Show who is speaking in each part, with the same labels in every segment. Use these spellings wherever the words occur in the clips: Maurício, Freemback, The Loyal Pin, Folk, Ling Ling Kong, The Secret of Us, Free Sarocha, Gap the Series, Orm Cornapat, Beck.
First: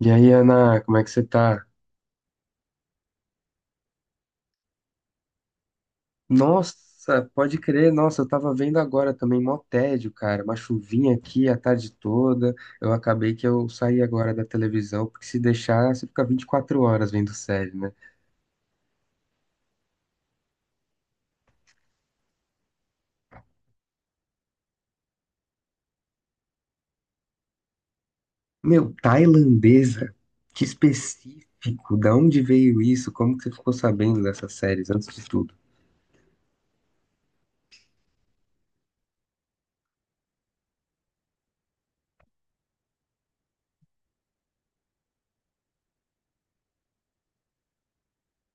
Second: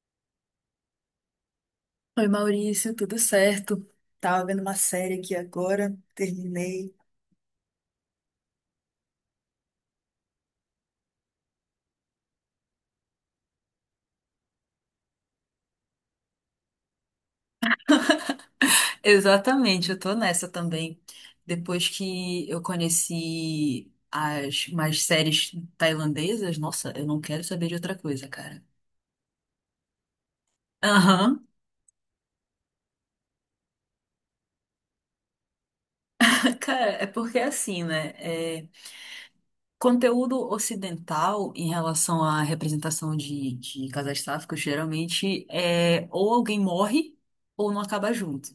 Speaker 1: E aí, Ana, como é que você tá?
Speaker 2: Oi, Maurício, tudo certo? Tava vendo uma série aqui agora,
Speaker 1: Nossa,
Speaker 2: terminei.
Speaker 1: pode crer, nossa, eu tava vendo agora também, mó tédio, cara, uma chuvinha aqui a tarde toda, eu acabei que eu saí agora da televisão, porque se deixar, você fica 24 horas vendo série, né?
Speaker 2: Exatamente, eu tô nessa também. Depois que eu conheci as mais séries tailandesas, nossa, eu não quero saber de outra coisa, cara.
Speaker 1: Meu, tailandesa, que
Speaker 2: Aham.
Speaker 1: específico, da onde veio isso? Como que você ficou sabendo dessas séries, antes de tudo?
Speaker 2: Cara, é porque é assim, né? É, conteúdo ocidental em relação à representação de casais sáficos, geralmente é ou alguém morre ou não acaba junto.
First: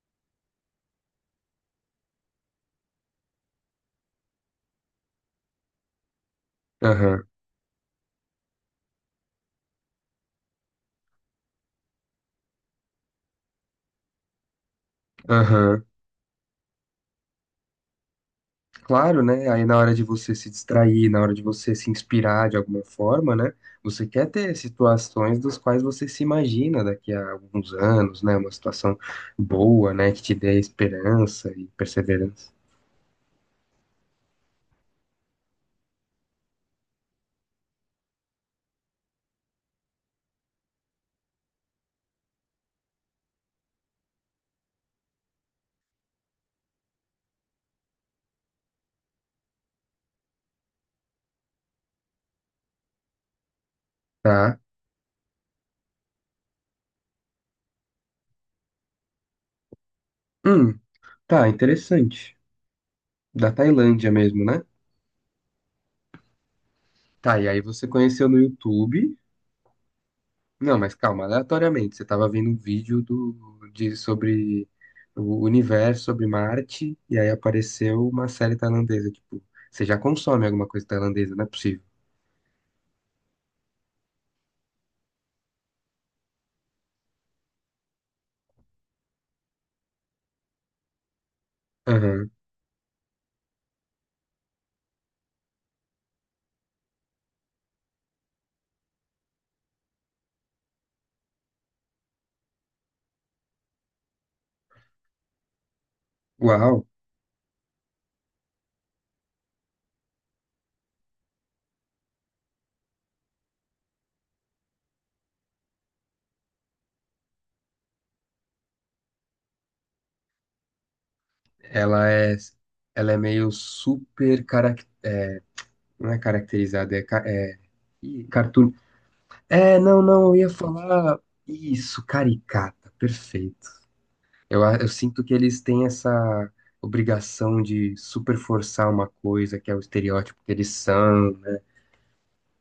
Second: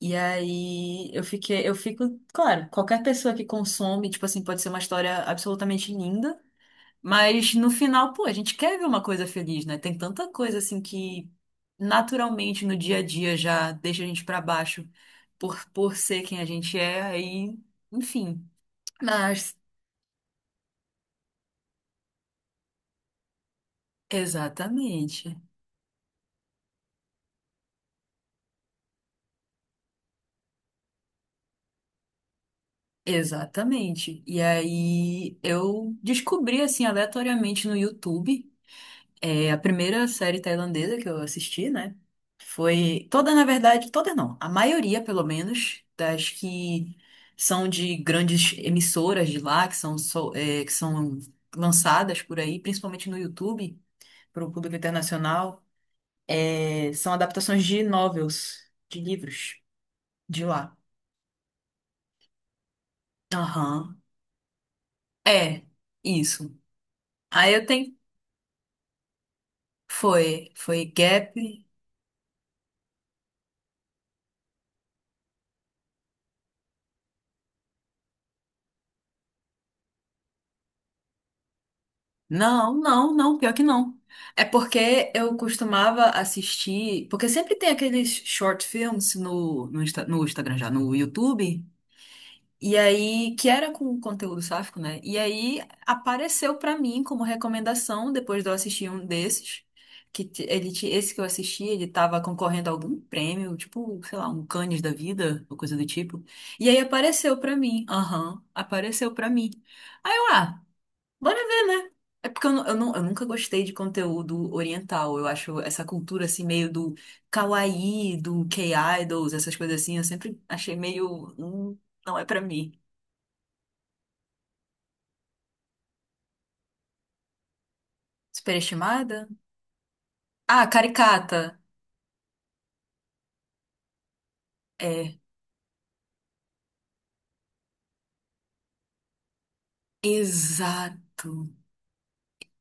Speaker 2: E aí eu fico, claro, qualquer pessoa que consome, tipo assim, pode ser uma história absolutamente linda,
Speaker 1: Aham,
Speaker 2: mas no final, pô, a gente quer ver uma coisa feliz, né? Tem tanta coisa assim que naturalmente no dia a dia já deixa a gente pra baixo por
Speaker 1: aham.
Speaker 2: por ser quem a gente é, aí, enfim.
Speaker 1: Claro, né?
Speaker 2: Mas
Speaker 1: Aí na hora de você se distrair, na hora de você se inspirar de alguma forma, né? Você quer ter
Speaker 2: exatamente.
Speaker 1: situações das quais você se imagina daqui a alguns anos, né? Uma situação boa, né? Que te dê esperança e perseverança.
Speaker 2: Exatamente. E aí eu descobri assim aleatoriamente no YouTube. É, a primeira série tailandesa que eu assisti, né? Foi toda, na verdade, toda não, a maioria, pelo menos, das que são de grandes emissoras de lá, que são lançadas por aí, principalmente no YouTube, para o
Speaker 1: Tá?
Speaker 2: público internacional, são adaptações de novels, de livros de lá.
Speaker 1: Hum, tá, interessante. Da
Speaker 2: Aham.
Speaker 1: Tailândia mesmo, né?
Speaker 2: É, isso.
Speaker 1: Tá, e
Speaker 2: Aí
Speaker 1: aí
Speaker 2: eu
Speaker 1: você
Speaker 2: tenho.
Speaker 1: conheceu no YouTube.
Speaker 2: Foi,
Speaker 1: Não,
Speaker 2: foi
Speaker 1: mas calma,
Speaker 2: Gap.
Speaker 1: aleatoriamente, você estava vendo um vídeo do, de, sobre o universo, sobre Marte, e aí apareceu uma série tailandesa. Tipo, você já consome alguma coisa tailandesa, não é possível.
Speaker 2: Não, não, não, pior que não. É porque eu costumava assistir, porque sempre tem aqueles short films no Instagram já, no YouTube,
Speaker 1: Aham.
Speaker 2: e aí, que era com conteúdo sáfico, né? E aí apareceu pra mim como recomendação, depois de eu assistir um desses, que t- ele, ti- esse que eu assisti, ele tava concorrendo a algum prêmio, tipo, sei lá, um Cannes da vida, ou coisa do tipo. E
Speaker 1: Uau,
Speaker 2: aí apareceu pra mim, aham, apareceu pra mim. Aí eu, ah, Bora ver, né? É porque eu nunca gostei de conteúdo oriental. Eu acho essa cultura assim, meio do kawaii, do K-idols, essas coisas assim, eu sempre achei meio.
Speaker 1: ela
Speaker 2: Não é
Speaker 1: é,
Speaker 2: pra mim."
Speaker 1: ela é meio super carac, não é caracterizada, é, ca- é Ih, cartoon.
Speaker 2: Superestimada?
Speaker 1: É, não, não, eu ia
Speaker 2: Ah,
Speaker 1: falar
Speaker 2: caricata.
Speaker 1: isso, caricata, perfeito. Eu, a- eu
Speaker 2: É.
Speaker 1: sinto que eles têm essa obrigação de super forçar uma coisa que é o estereótipo que eles
Speaker 2: Exato.
Speaker 1: são, né?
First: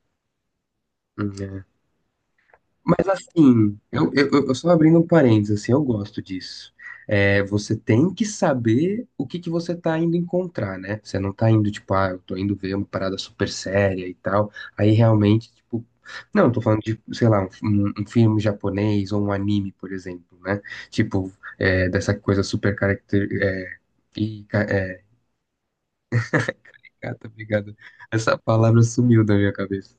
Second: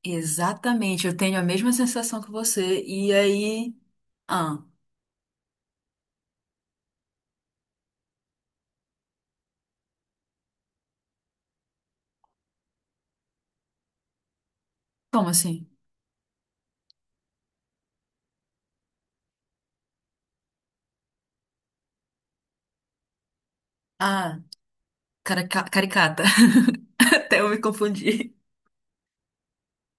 Speaker 2: Exatamente. Eu tenho a
Speaker 1: É.
Speaker 2: mesma sensação que você.
Speaker 1: Mas
Speaker 2: E aí.
Speaker 1: assim, eu
Speaker 2: Ah,
Speaker 1: só abrindo um parênteses, assim, eu gosto disso. É, você tem que saber o que que você tá indo encontrar, né? Você não tá indo, tipo, ah, eu tô indo ver uma parada super séria e tal. Aí
Speaker 2: como
Speaker 1: realmente,
Speaker 2: assim?
Speaker 1: tipo, não, eu tô falando de, sei lá, um filme japonês ou um anime, por exemplo, né? Tipo, é, dessa coisa super caracter, é,
Speaker 2: Ah,
Speaker 1: e,
Speaker 2: caricata.
Speaker 1: Caricato,
Speaker 2: Até eu me
Speaker 1: obrigado.
Speaker 2: confundi.
Speaker 1: Essa palavra sumiu da minha cabeça.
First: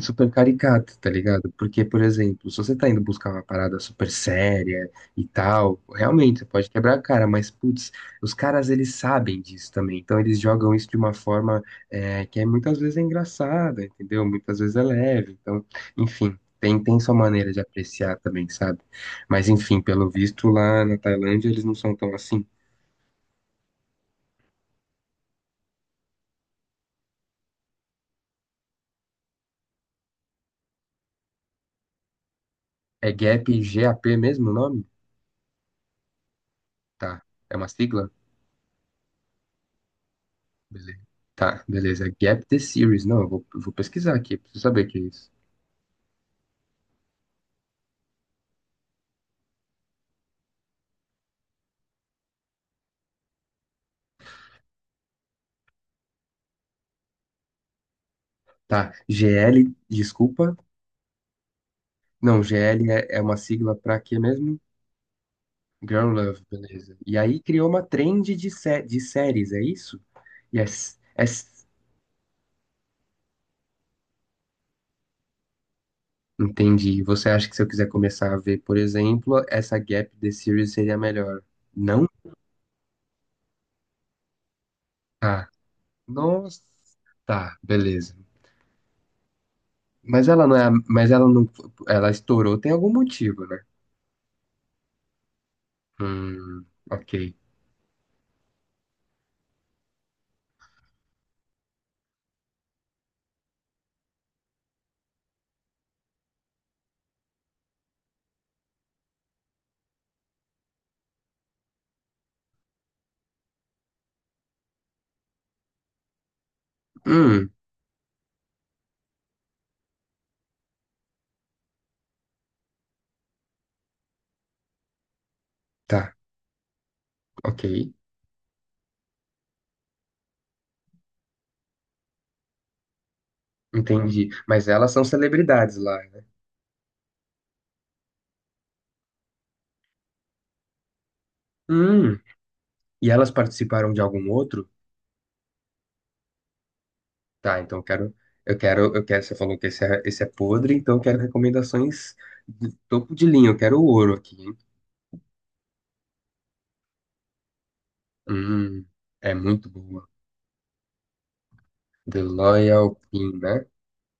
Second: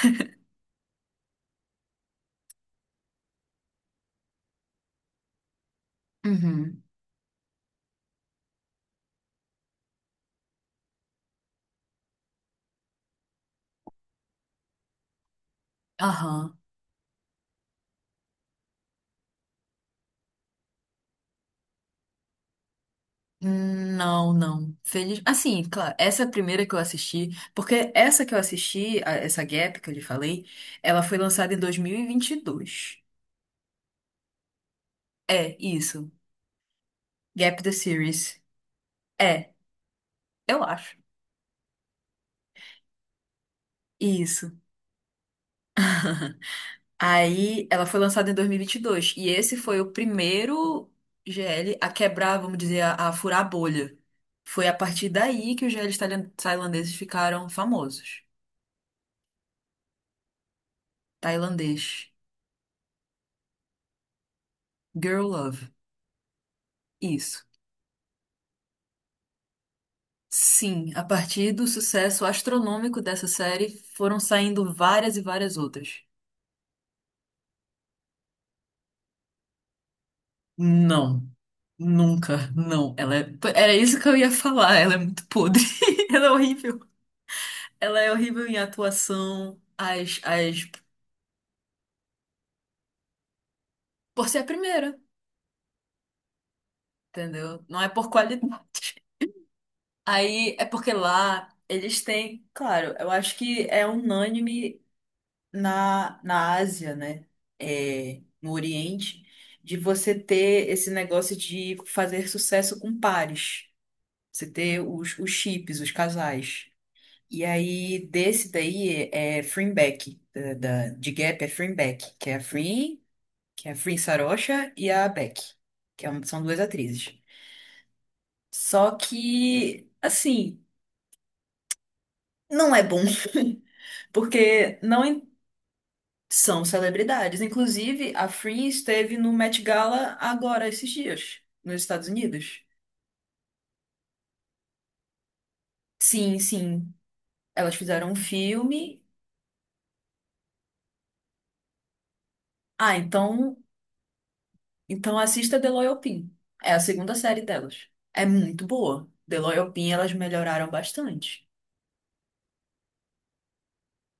Speaker 1: Super caricato, tá ligado? Porque, por exemplo, se você tá indo buscar uma parada super séria e tal, realmente você pode
Speaker 2: Uhum.
Speaker 1: quebrar a cara, mas, putz, os caras eles sabem disso também. Então eles jogam isso de uma forma é, que é, muitas vezes é engraçada, entendeu? Muitas vezes é leve. Então, enfim,
Speaker 2: Aham.
Speaker 1: tem, tem sua maneira de apreciar também, sabe? Mas, enfim, pelo visto lá na Tailândia eles não são tão assim.
Speaker 2: Não, não. Feliz. Assim, claro, essa é primeira que eu assisti, porque essa que eu assisti, essa Gap que eu lhe falei, ela foi lançada em dois mil e vinte e dois.
Speaker 1: É GAP, GAP mesmo o nome?
Speaker 2: É, isso.
Speaker 1: Tá. É
Speaker 2: Gap
Speaker 1: uma
Speaker 2: the
Speaker 1: sigla?
Speaker 2: Series. É, eu acho.
Speaker 1: Beleza. Tá, beleza. Gap the Series. Não, eu vou pesquisar aqui,
Speaker 2: Isso.
Speaker 1: preciso saber o que é isso.
Speaker 2: Aí, ela foi lançada em dois mil e vinte e dois. E esse foi o primeiro GL a quebrar, vamos dizer, a furar a bolha. Foi a partir daí que os GLs tailandeses ficaram famosos.
Speaker 1: Tá, GL, desculpa.
Speaker 2: Tailandês.
Speaker 1: Não, GL é, é uma sigla pra quê mesmo?
Speaker 2: Girl Love.
Speaker 1: Girl Love, beleza. E aí
Speaker 2: Isso.
Speaker 1: criou uma trend de, sé de séries, é isso?
Speaker 2: Sim,
Speaker 1: Yes,
Speaker 2: a partir
Speaker 1: yes.
Speaker 2: do sucesso astronômico dessa série, foram saindo várias e várias outras.
Speaker 1: Entendi. Você acha que se eu quiser começar a ver, por exemplo, essa Gap the Series seria
Speaker 2: Não,
Speaker 1: melhor? Não?
Speaker 2: nunca, não. Era isso que eu ia falar. Ela é muito
Speaker 1: Tá.
Speaker 2: podre. Ela é
Speaker 1: Nossa.
Speaker 2: horrível.
Speaker 1: Tá,
Speaker 2: Ela é
Speaker 1: beleza.
Speaker 2: horrível em atuação, as,
Speaker 1: Mas ela não é, a-
Speaker 2: as...
Speaker 1: mas ela não, ela estourou, tem algum motivo, né?
Speaker 2: por ser a primeira,
Speaker 1: Ok.
Speaker 2: entendeu? Não é por qualidade. Aí é porque lá eles têm, claro, eu acho que é unânime na Ásia, né? É, no Oriente, de você ter esse negócio de fazer sucesso com pares. Você ter os chips, os casais. E
Speaker 1: Hum.
Speaker 2: aí, desse daí é Freemback, de Gap é Freemback, que é a Free, que é a Free Sarocha e a Beck, que é
Speaker 1: Tá,
Speaker 2: são duas atrizes.
Speaker 1: ok,
Speaker 2: Só que, assim, não é bom.
Speaker 1: entendi. Mas
Speaker 2: Porque
Speaker 1: elas são
Speaker 2: não,
Speaker 1: celebridades lá, né?
Speaker 2: são celebridades. Inclusive, a Free esteve no Met Gala agora, esses dias, nos Estados
Speaker 1: Hum,
Speaker 2: Unidos.
Speaker 1: e elas participaram de algum outro?
Speaker 2: Sim, sim.
Speaker 1: Tá,
Speaker 2: Elas
Speaker 1: então eu
Speaker 2: fizeram
Speaker 1: quero,
Speaker 2: um
Speaker 1: eu quero,
Speaker 2: filme.
Speaker 1: eu quero, você falou que esse é podre, então eu quero recomendações de
Speaker 2: Ah,
Speaker 1: topo de linha, eu
Speaker 2: então,
Speaker 1: quero ouro aqui, hein?
Speaker 2: então assista The Loyal Pin. É a segunda série delas. É muito
Speaker 1: Hum,
Speaker 2: boa.
Speaker 1: é
Speaker 2: The
Speaker 1: muito
Speaker 2: Loyal Pin,
Speaker 1: boa.
Speaker 2: elas melhoraram bastante.
Speaker 1: The Loyal Pin, né?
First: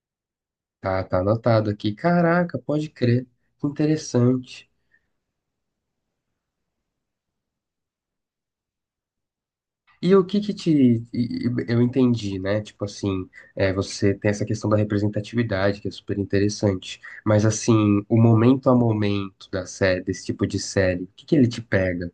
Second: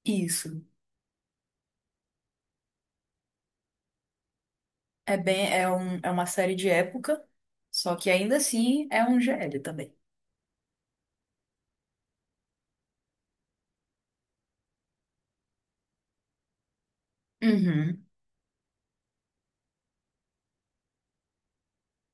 Speaker 2: Isso.
Speaker 1: Tá, tá anotado aqui. Caraca, pode crer. Que interessante.
Speaker 2: É uma série de época, só que ainda assim é um GL também.
Speaker 1: E o que que te. E- Eu entendi, né? Tipo assim, é, você tem essa questão da representatividade, que é super interessante. Mas assim,
Speaker 2: Uhum.
Speaker 1: o momento a momento da série, desse tipo de série, o que que ele te pega?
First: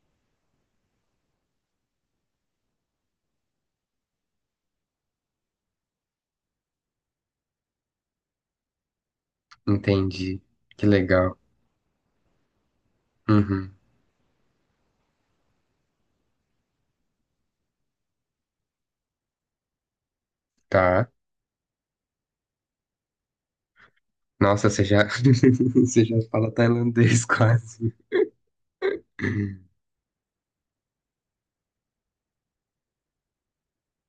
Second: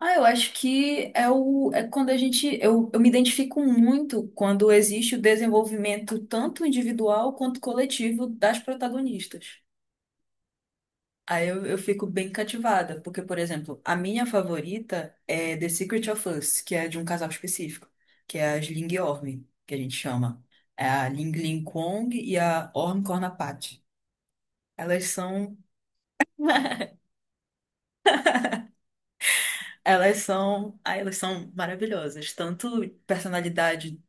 Speaker 2: Ah, eu acho que é o é quando eu me identifico muito quando existe o desenvolvimento tanto individual quanto coletivo das protagonistas.
Speaker 1: Entendi. Que legal.
Speaker 2: Aí eu fico bem cativada, porque, por
Speaker 1: Uhum.
Speaker 2: exemplo, a minha favorita é The Secret of Us, que é de um casal específico, que é as Ling e Orm, que a gente chama. É a
Speaker 1: Tá.
Speaker 2: Ling Ling Kong e a Orm Cornapat.
Speaker 1: Nossa, você já,
Speaker 2: Elas são.
Speaker 1: você já fala tailandês quase.
Speaker 2: Elas são maravilhosas, tanto personalidade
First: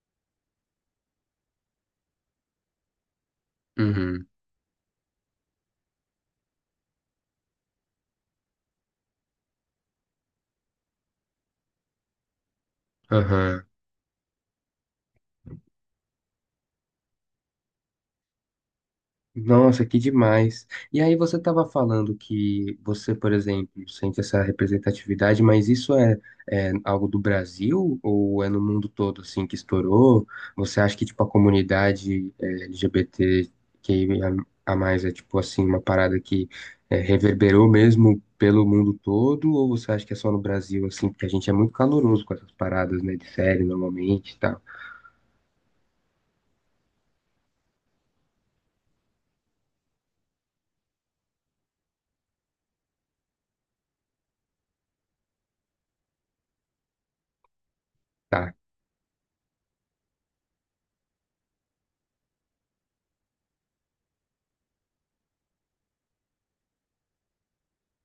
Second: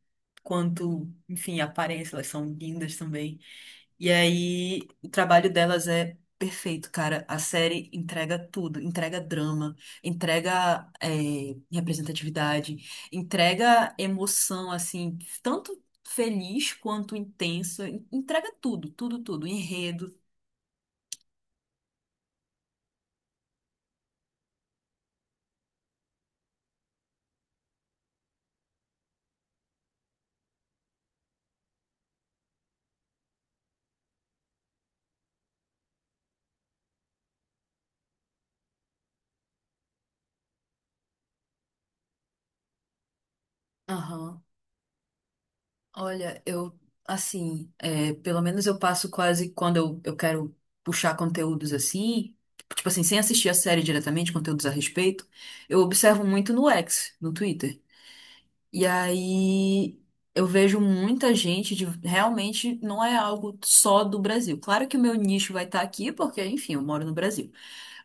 Speaker 2: quanto, enfim, aparência, elas são lindas também. E
Speaker 1: Uhum.
Speaker 2: aí, o trabalho delas é perfeito, cara. A série entrega tudo, entrega drama, entrega representatividade,
Speaker 1: Aham.
Speaker 2: entrega emoção, assim, tanto feliz quanto intensa, entrega tudo, tudo, tudo,
Speaker 1: Nossa, que
Speaker 2: enredo.
Speaker 1: demais. E aí você estava falando que você, por exemplo, sente essa representatividade, mas isso é, é algo do Brasil ou é no mundo todo assim que estourou? Você acha que tipo a comunidade é, LGBT que a mais é tipo assim uma parada que é, reverberou mesmo pelo mundo todo ou você acha que é só no Brasil assim, porque a gente é muito caloroso com essas paradas, né, de série normalmente, e
Speaker 2: Aham.
Speaker 1: tal.
Speaker 2: Olha, eu, assim, pelo menos eu passo quase quando eu quero puxar conteúdos assim, tipo assim, sem assistir a série diretamente, conteúdos a respeito, eu observo muito no X, no Twitter.
Speaker 1: Tá.
Speaker 2: E aí eu vejo muita gente realmente não é algo só do Brasil. Claro que o meu nicho vai estar aqui, porque, enfim, eu moro no Brasil.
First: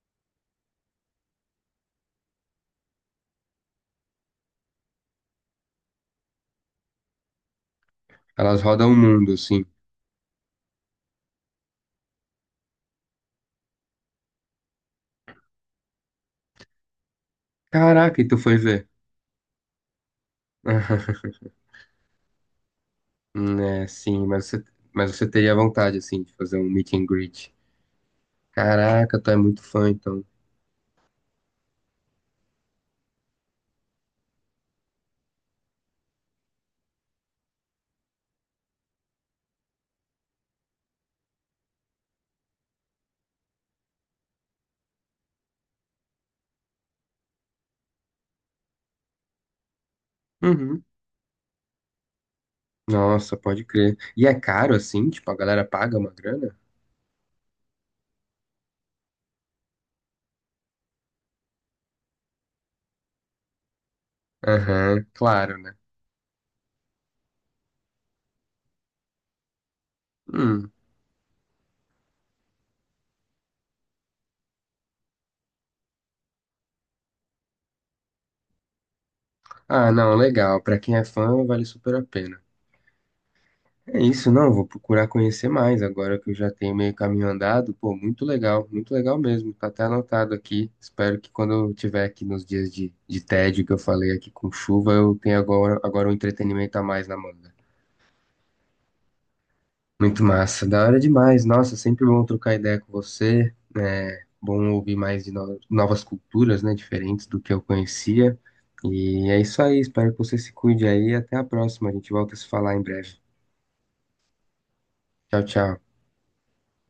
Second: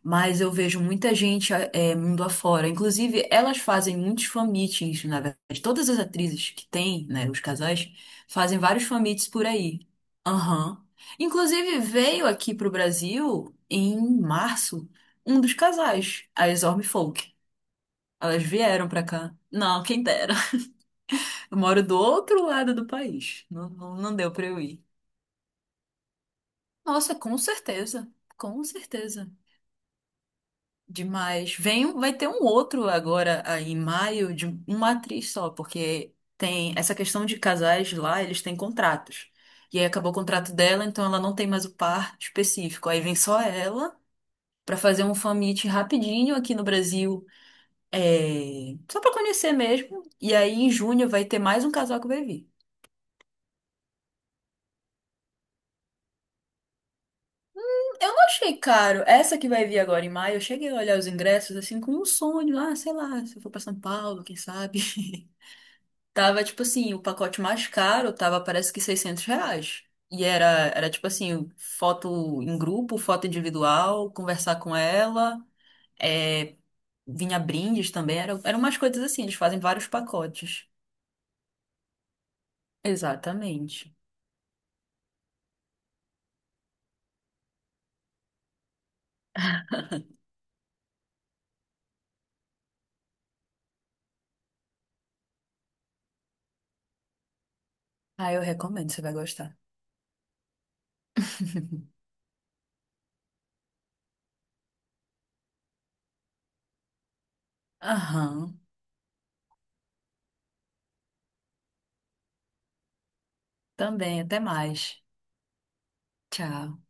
Speaker 2: Mas eu vejo muita gente mundo afora. Inclusive, elas fazem muitos fan-meetings, na verdade. Todas as atrizes que têm, né, os casais, fazem
Speaker 1: Elas
Speaker 2: vários
Speaker 1: rodam o
Speaker 2: fan-meets
Speaker 1: mundo
Speaker 2: por
Speaker 1: assim.
Speaker 2: aí. Aham. Inclusive, veio aqui pro Brasil, em março, um dos casais, a as Folk.
Speaker 1: Caraca, e tu
Speaker 2: Elas
Speaker 1: foi ver?
Speaker 2: vieram pra cá. Não, quem dera. Eu moro do outro lado do país. Não,
Speaker 1: É,
Speaker 2: não, não
Speaker 1: sim,
Speaker 2: deu pra eu ir.
Speaker 1: mas você teria vontade, assim, de fazer um meet and
Speaker 2: Nossa, com
Speaker 1: greet.
Speaker 2: certeza. Com
Speaker 1: Caraca,
Speaker 2: certeza.
Speaker 1: tu é muito fã, então.
Speaker 2: Demais. Vem, vai ter um outro agora aí em maio de uma atriz só, porque tem essa questão de casais lá, eles têm contratos. E aí acabou o contrato dela, então ela não tem mais o par específico. Aí vem só ela pra fazer um fan meet rapidinho aqui no Brasil, só pra conhecer mesmo. E aí em
Speaker 1: Uhum.
Speaker 2: junho vai ter mais um casal que vai vir.
Speaker 1: Nossa, pode crer. E é caro, assim? Tipo, a galera paga uma grana?
Speaker 2: Eu não achei caro. Essa que vai vir agora em maio, eu cheguei a olhar os ingressos assim com um sonho, ah, sei lá, se eu for pra São Paulo, quem sabe.
Speaker 1: Aham, claro, né?
Speaker 2: Tava, tipo assim, o pacote mais caro tava, parece que R$ 600. E era,
Speaker 1: Hum.
Speaker 2: era tipo assim, foto em grupo, foto individual, conversar com ela, é, vinha brindes também, eram umas coisas assim, eles fazem vários
Speaker 1: Ah, não, legal.
Speaker 2: pacotes.
Speaker 1: Pra quem é fã, vale super a pena.
Speaker 2: Exatamente.
Speaker 1: É isso, não, vou procurar conhecer mais agora que eu já tenho meio caminho andado. Pô, muito legal mesmo. Tá até anotado aqui. Espero que quando eu tiver aqui nos dias de tédio que eu falei aqui com chuva, eu tenha agora, agora um entretenimento a mais na mão.
Speaker 2: Ah, eu recomendo, você vai gostar.
Speaker 1: Muito massa, da hora demais. Nossa, sempre bom trocar ideia com você. É bom ouvir mais de no- novas culturas, né, diferentes do que eu conhecia.
Speaker 2: Aham,
Speaker 1: E é isso aí, espero que você se cuide aí. Até a próxima, a gente volta a se falar em breve.
Speaker 2: também, até mais.
Speaker 1: Tchau, tchau.
Speaker 2: Tchau.